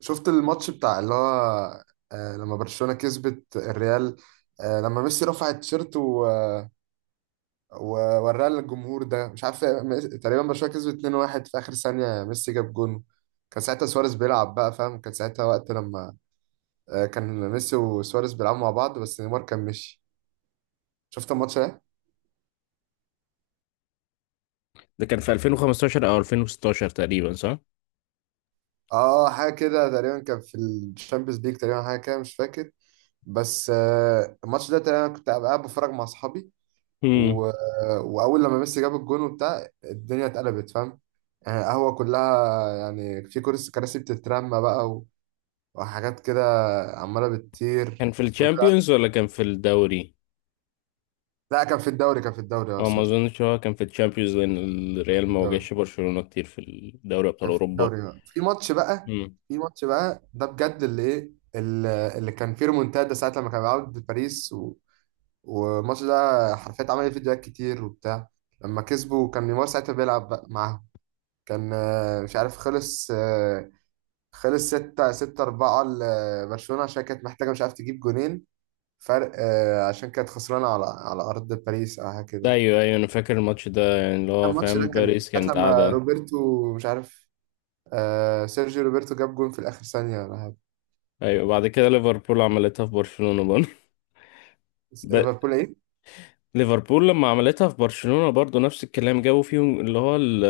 شفت الماتش بتاع اللي هو لما برشلونة كسبت الريال، لما ميسي رفع التيشيرت ووراه للجمهور، ده مش عارف، تقريبا برشلونة كسبت 2-1 في آخر ثانية، ميسي جاب جون. كان ساعتها سواريز بيلعب بقى فاهم، كان ساعتها وقت لما كان ميسي وسواريز بيلعبوا مع بعض، بس نيمار كان مشي. شفت الماتش ده؟ ده كان في 2015 او 2016 تقريبا، صح؟ اه، حاجة كده تقريبا، كان في الشامبيونز ليج تقريبا، حاجة كده مش فاكر. بس الماتش ده تقريبا كنت قاعد بتفرج مع اصحابي، امم. و... واول لما ميسي جاب الجون وبتاع، الدنيا اتقلبت فاهم. يعني قهوه كلها، يعني في كراسي بتترمى بقى، وحاجات كده، عماله بتطير كان في كلها. الشامبيونز ولا كان في الدوري؟ لا، كان في الدوري، اه اه، ما سوري، اظنش هو كان في الشامبيونز، لان كان في الريال ما الدوري واجهش برشلونة كتير في الدوري ابطال كان في اوروبا. الدوري اه في ماتش بقى، امم. ده بجد اللي ايه، اللي كان فيه ريمونتادا، ساعه لما كان بيلعب باريس والماتش ده حرفيا عمل فيديوهات كتير وبتاع، لما كسبوا كان نيمار ساعتها بيلعب بقى معاهم. كان مش عارف، خلص خلص ستة ستة أربعة لبرشلونة عشان كانت محتاجة مش عارف تجيب جونين فرق، عشان كانت خسرانة على أرض باريس أو حاجة ده كده. ايوه ايوه، انا فاكر الماتش ده، يعني اللي هو الماتش ده فاهم، كان باريس ساعة كانت لما قاعدة. روبرتو مش عارف، آه سيرجيو روبرتو جاب جون في الآخر ثانية ولا حاجة. ايوه، بعد كده ليفربول عملتها في برشلونة برضه. بس ب- ليفربول إيه؟ ليفربول لما عملتها في برشلونة برضه نفس الكلام، جابوا فيهم اللي هو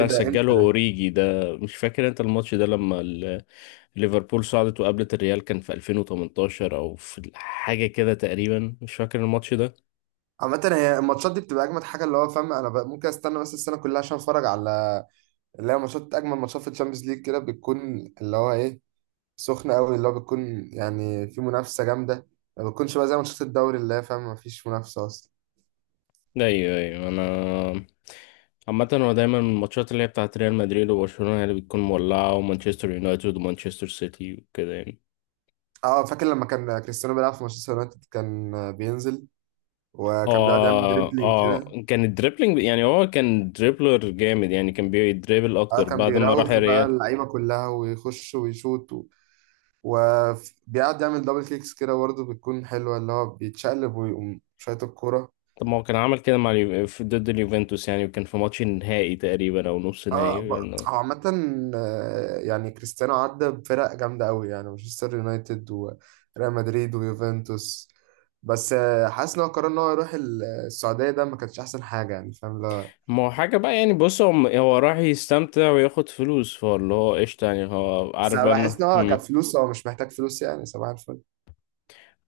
إيه ده إمتى سجله ده؟ اوريجي ده. مش فاكر انت الماتش ده، لما ليفربول صعدت وقابلت الريال، كان في 2018 او في حاجه كده تقريبا، مش فاكر الماتش ده. عامة هي الماتشات دي بتبقى أجمد حاجة، اللي هو فاهم، أنا ممكن أستنى بس السنة كلها عشان أتفرج على اللي هي ماتشات، أجمل ماتشات في الشامبيونز ليج كده بتكون اللي هو إيه، سخنة قوي، اللي هو بتكون يعني في منافسة جامدة. ما بتكونش بقى زي ماتشات الدوري اللي هي فاهم ما فيش منافسة أصلا. ايوه ايوه، انا عامة هو دايما الماتشات اللي هي بتاعت ريال مدريد وبرشلونة هي اللي بتكون مولعة، ومانشستر يونايتد ومانشستر سيتي وكده يعني. اه، فاكر لما كان كريستيانو بيلعب في مانشستر يونايتد كان بينزل، وكان بيقعد يعمل اه دريبلينج اه، كده. كان الدريبلينج، يعني هو كان دريبلر جامد، يعني كان بيدريبل اه اكتر كان بعد ما راح بيراوغ بقى الريال. اللعيبة كلها ويخش ويشوط، وبيقعد يعمل دبل كيكس كده برضه، بتكون حلوة اللي هو بيتشقلب ويقوم شايط الكورة. طب ما هو كان عمل كده مع ضد اليوفنتوس يعني، وكان في ماتش النهائي تقريبا او نص اه، نهائي. هو عامة يعني كريستيانو عدى بفرق جامدة قوي، يعني مانشستر يونايتد وريال مدريد ويوفنتوس. بس حاسس ان هو قرر ان هو يروح السعودية، ده ما كانش احسن حاجة يعني فاهم، لا. ما هو حاجة بقى يعني، بص، هو راح يستمتع وياخد فلوس، فاللي هو قشطة، يعني هو بس عارف انا بقى انه بحس ان هو كفلوس هو مش محتاج فلوس، يعني صباح الفل.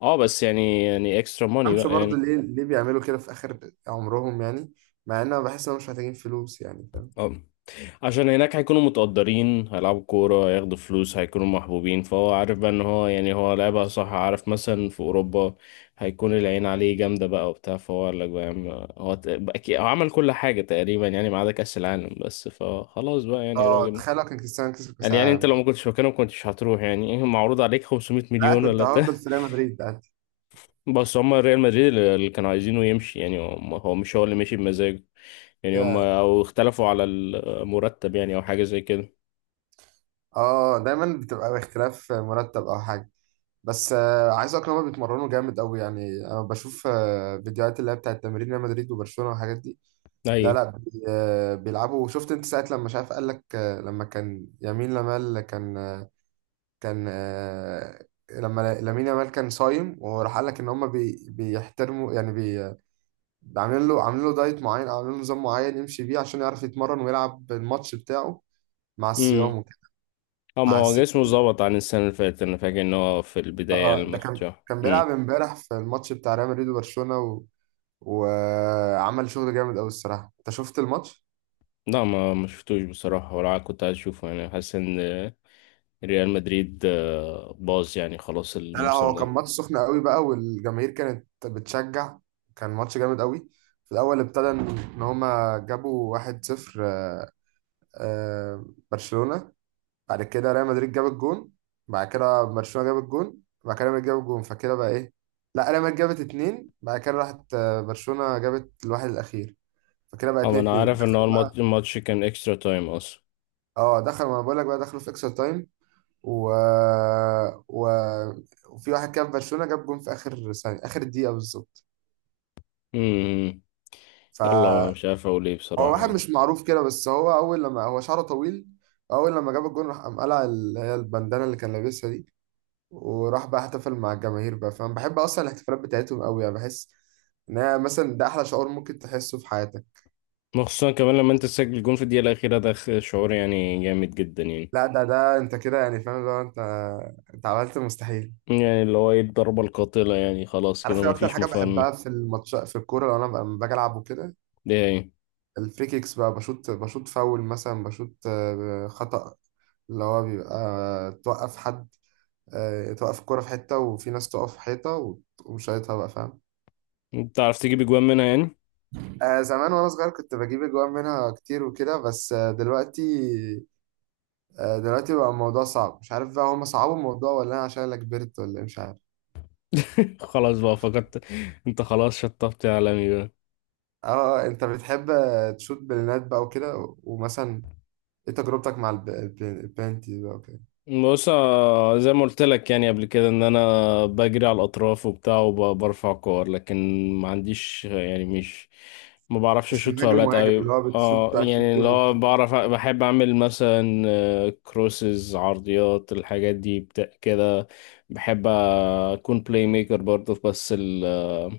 اه بس يعني اكسترا ماني امشي بقى برضه يعني. ليه، بيعملوا كده في اخر عمرهم يعني، مع ان انا بحس ان هم مش محتاجين فلوس يعني فاهم. اه، عشان هناك هيكونوا متقدرين، هيلعبوا كورة، هياخدوا فلوس، هيكونوا محبوبين، فهو عارف بقى ان هو، يعني هو لعبها صح، عارف مثلا في اوروبا هيكون العين عليه جامدة بقى وبتاع، فهو قال لك بقى يا عم. هو هو عمل كل حاجة تقريبا يعني، ما عدا كأس العالم بس، فخلاص بقى يعني اه، راجل. تخيل لو كان كريستيانو كسب كاس قال يعني انت العالم. لو ما كنتش مكانه ما كنتش هتروح، يعني ايه، معروض عليك 500 لا، مليون كنت ولا؟ هفضل في ريال مدريد ده. بس هما ريال مدريد اللي كانوا عايزينه يمشي، يعني هو مش هو اللي مشي بمزاجه، يعني هما او اختلفوا على المرتب يعني، او حاجة زي كده. اه، دايما بتبقى باختلاف مرتب او حاجة. بس عايز اقولك إن هما بيتمرنوا جامد قوي، يعني انا بشوف فيديوهات اللي هي بتاعت تمرين ريال مدريد وبرشلونة والحاجات دي. اي. لا لا، بيلعبوا. شفت انت ساعة لما مش عارف، قال لك لما كان يمين لمال كان آه، كان آه، لما لامين يامال كان صايم، وراح قال لك ان هم بيحترموا يعني عاملين له، دايت معين او عاملين له نظام معين يمشي بيه عشان يعرف يتمرن ويلعب الماتش بتاعه مع امم. الصيام وكده. اما هو فحسيت. جسمه ظبط عن السنة اللي فاتت، انا فاكر ان هو في اه، البداية ده لما كان، شفته. بيلعب امم. امبارح في الماتش بتاع ريال مدريد وبرشلونة، وعمل شغل جامد قوي الصراحه. انت شفت الماتش؟ لا، ما شفتوش بصراحة، ولا كنت عايز اشوفه، يعني حاسس ان ريال مدريد باظ يعني، خلاص لا لا، الموسم هو كان ده. ماتش سخن قوي بقى، والجماهير كانت بتشجع، كان ماتش جامد قوي. في الاول ابتدى ان، إن هما جابوا 1-0، آه، برشلونه، بعد كده ريال مدريد جاب الجون، بعد كده برشلونه جاب الجون، بعد كده ريال مدريد جاب الجون، فكده بقى ايه، لا ريال مدريد جابت اتنين، بعد كده راحت برشلونه جابت الواحد الاخير، فكده بقى اما انا 2-2. عارف ان هو دخلوا بقى. الماتش كان اكسترا تايم اصلا. اه دخلوا، ما انا بقول لك بقى دخلوا في اكسترا تايم، و... و... وفي واحد كان في برشلونة جاب جون في آخر ثانية، آخر دقيقة بالظبط امم. يلا فهو. مش عارف اقول ايه بصراحة واحد يعني. مش معروف كده بس هو، أول لما هو شعره طويل، أول لما جاب الجون راح قام قلع اللي هي البندانة اللي كان لابسها دي، وراح بقى احتفل مع الجماهير بقى. فأنا بحب أصلا الاحتفالات بتاعتهم أوي، يعني بحس إن هي مثلا ده أحلى شعور ممكن تحسه في حياتك. خصوصا كمان لما انت تسجل جون في الدقيقة الأخيرة، ده شعور يعني جامد جدا يعني. لا، ده أنت كده يعني فاهم، لو أنت، أنت عملت المستحيل. يعني اللي هو ايه، الضربة القاتلة يعني، خلاص عارف كده ايه أكتر مفيش حاجة مفر. بحبها في الماتش في الكورة لو أنا لما باجي ألعب وكده؟ ده يعني الفري كيكس بقى، بشوط فاول مثلا، بشوط خطأ، اللي هو بيبقى توقف حد، توقف الكرة في حتة، وفي ناس تقف في حيطة وتقوم شايطها بقى فاهم. انت عرفت تجيب اجوان منها يعني؟ زمان وأنا صغير كنت بجيب أجوان منها كتير وكده، بس دلوقتي، دلوقتي بقى الموضوع صعب، مش عارف بقى هما صعبوا الموضوع ولا أنا عشان أنا كبرت، ولا إيه، مش عارف. خلاص بقى، فقدت. انت خلاص شطبت يا عالمي بقى. اه، انت بتحب تشوت بلينات بقى وكده، ومثلا ايه تجربتك مع البلانتي بقى وكده؟ بص، زي ما قلت لك يعني، قبل كده، ان انا بجري على الاطراف وبتاع، وبرفع كور، لكن ما عنديش يعني مش، ما بعرفش مش اشوط مهاجم فاولات مهاجم قوي. اللي هو بتشوت اه بقى كل يعني جون اللي هو وكده؟ بعرف، بحب اعمل مثلا كروسز، عرضيات، الحاجات دي كده. بحب اكون بلاي ميكر برضه، بس ال آه،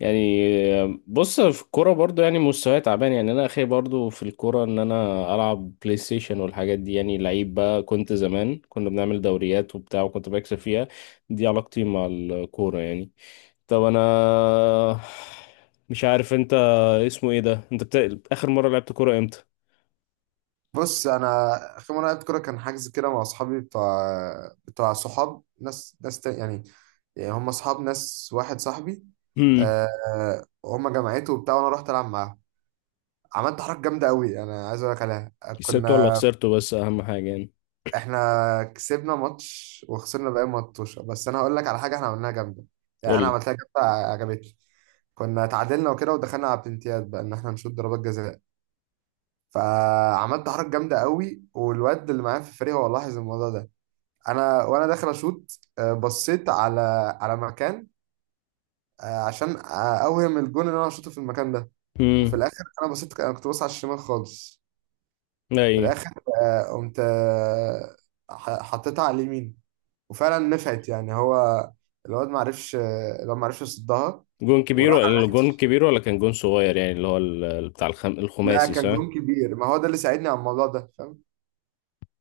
يعني بص، في الكورة برضو يعني مستواي تعبان، يعني انا اخي برضو في الكورة ان انا العب بلاي ستيشن والحاجات دي، يعني لعيب بقى. كنت زمان كنا بنعمل دوريات وبتاع، وكنت بكسب فيها. دي علاقتي مع الكورة يعني. طب انا مش عارف انت، اسمه ايه ده، انت اخر مرة لعبت كورة امتى؟ بص، انا اخر مره لعبت كوره كان حجز كده مع اصحابي بتوع، صحاب يعني، يعني هم اصحاب ناس، واحد صاحبي. امم. أه، هم جماعته وبتاع، وانا رحت العب معاهم، عملت حركه جامده قوي انا عايز اقول لك عليها. كسبته ولا كنا، خسرته، بس اهم حاجة يعني. احنا كسبنا ماتش وخسرنا باقي ماتش، بس انا هقول لك على حاجه احنا عملناها جامده، يعني انا قولي. عملتها جامده عجبتني. كنا اتعادلنا وكده، ودخلنا على بلنتيات بقى ان احنا نشوط ضربات جزاء، فعملت حركه جامده قوي، والواد اللي معايا في الفريق هو لاحظ الموضوع ده. انا وانا داخل اشوط، بصيت على مكان، عشان اوهم الجون ان انا اشوطه في المكان ده. وفي امم. الاخر انا بصيت، انا كنت باصص على الشمال خالص. في اي. الاخر قمت، حطيتها على اليمين، وفعلا نفعت. يعني هو الواد ما عرفش، يصدها، جون كبير وراح على ولا العكس. كان جون صغير يعني، اللي هو بتاع لا الخماسي كان صح؟ جون كبير، ما هو ده اللي ساعدني على الموضوع ده فاهم.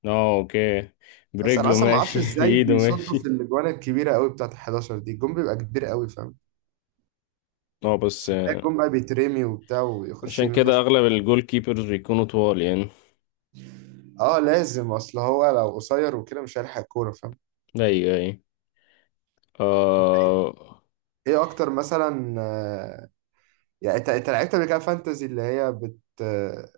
اه، اوكي. بس انا برجله اصلا ما اعرفش ماشي، ازاي بايده بيصدوا في ماشي. الاجوان الكبيره قوي بتاعت ال 11 دي، الجون بيبقى كبير قوي فاهم. اه بس بس بتلاقي الجون بقى بيترمي وبتاع ويخش عشان يمين كده يخش. اغلب الجول كيبرز بيكونوا طوال يعني. اه، لازم، اصل هو لو قصير وكده مش هيلحق الكوره فاهم. ايوه ايوه. آه. ايه اكتر مثلا يعني انت، انت لعبت قبل كده فانتزي اللي هي بت آه،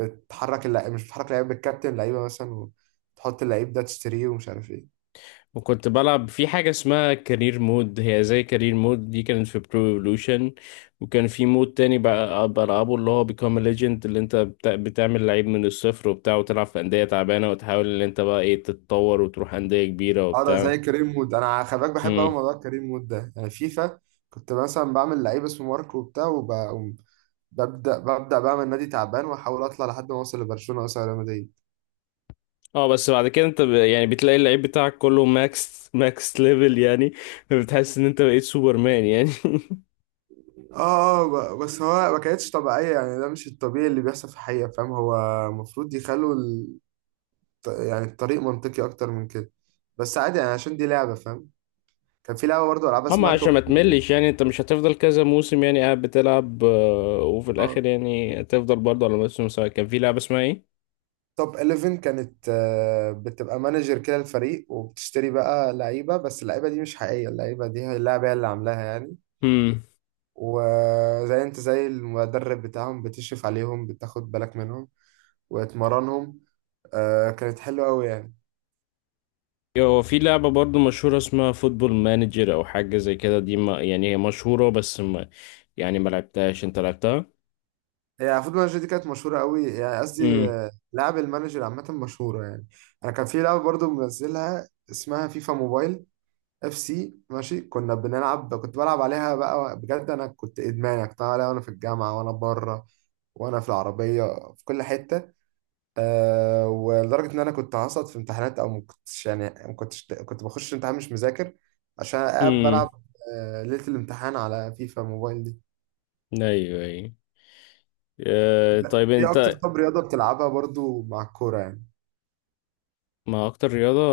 بتحرك اللعيب مش بتحرك اللعيب، بتكابتن لعيبه مثلا، وتحط اللعيب ده تشتريه ومش عارف ايه؟ وكنت بلعب في حاجة اسمها كارير مود، هي زي كارير مود دي كانت في برو ايفولوشن. وكان في مود تاني بقى بلعبه، اللي هو بيكام ليجند، اللي انت بتعمل لعيب من الصفر وبتاع، وتلعب في أندية تعبانة، وتحاول ان انت بقى ايه، تتطور وتروح أندية كبيرة اه، ده وبتاع. زي كريم وود، انا خلي بالك بحب قوي موضوع كريم وود ده، يعني فيفا. كنت مثلا بعمل لعيب اسمه ماركو وبتاع، وببدا، بعمل نادي تعبان واحاول اطلع لحد ما اوصل لبرشلونه مثلا ريال مدريد. اه بس بعد كده انت يعني بتلاقي اللعيب بتاعك كله ماكس ليفل يعني، فبتحس ان انت بقيت سوبرمان يعني. اه، اه، بس هو ما كانتش طبيعية، يعني ده مش الطبيعي اللي بيحصل في الحقيقة فاهم. هو المفروض يخلوا يعني الطريق منطقي أكتر من كده. بس عادي يعني عشان دي لعبة فاهم. كان في لعبة برضه، ألعاب اما اسمها عشان ما توب، تملش يعني، انت مش هتفضل كذا موسم يعني قاعد بتلعب وفي آه، الاخر يعني تفضل برضه على نفس المستوى. كان في لعبة اسمها ايه؟ توب 11 كانت، بتبقى مانجر كده الفريق، وبتشتري بقى لعيبة بس اللعيبة دي مش حقيقية، اللعيبة دي هي اللعبة هي اللي عاملاها يعني. امم. وزي انت زي المدرب بتاعهم، بتشرف عليهم، بتاخد بالك منهم وتمرنهم، كانت حلوة أوي يعني. هو في لعبة برضه مشهورة اسمها فوتبول مانجر او حاجة زي كده، دي ما يعني هي مشهورة، بس ما يعني ما لعبتهاش، انت لعبتها؟ هي فوتبول مانجر دي كانت مشهورة قوي، يعني قصدي امم. لعب المانجر عامة مشهورة يعني. أنا كان في لعبة برضو منزلها اسمها فيفا موبايل، اف سي ماشي. كنا بنلعب، كنت بلعب عليها بقى بجد، أنا كنت إدمان يعني، كنت بلعب عليها وأنا في الجامعة وأنا بره وأنا في العربية، في كل حتة. أه، ولدرجة إن أنا كنت هسقط في امتحانات، أو ما كنتش يعني، ما كنتش، كنت بخش امتحان مش مذاكر عشان قاعد امم. بلعب ليلة الامتحان على فيفا موبايل دي. ايوه ايوه. طيب إيه أكتر انت، طب رياضة بتلعبها برضو مع الكورة يعني؟ ما اكتر رياضة،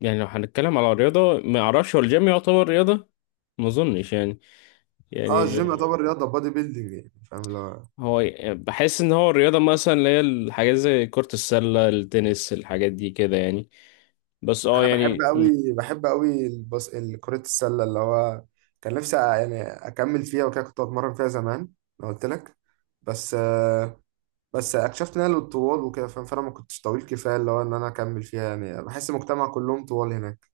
يعني لو هنتكلم على رياضة ما اعرفش هو الجيم يعتبر رياضة. ما اظنش يعني، اه الجيم يعني، يعتبر رياضه، بادي بيلدينج يعني فاهم اللي هو. هو بحس ان هو الرياضة مثلا اللي هي الحاجات زي كرة السلة، التنس، الحاجات دي كده يعني. بس اه انا بحب يعني قوي، كره السله، اللي هو كان نفسي يعني اكمل فيها وكده، كنت بتمرن فيها زمان انا قلت لك. بس بس اكتشفت ان انا للطوال وكده فاهم، فانا ما كنتش طويل كفايه اللي هو ان انا اكمل فيها، يعني بحس المجتمع كلهم طوال هناك.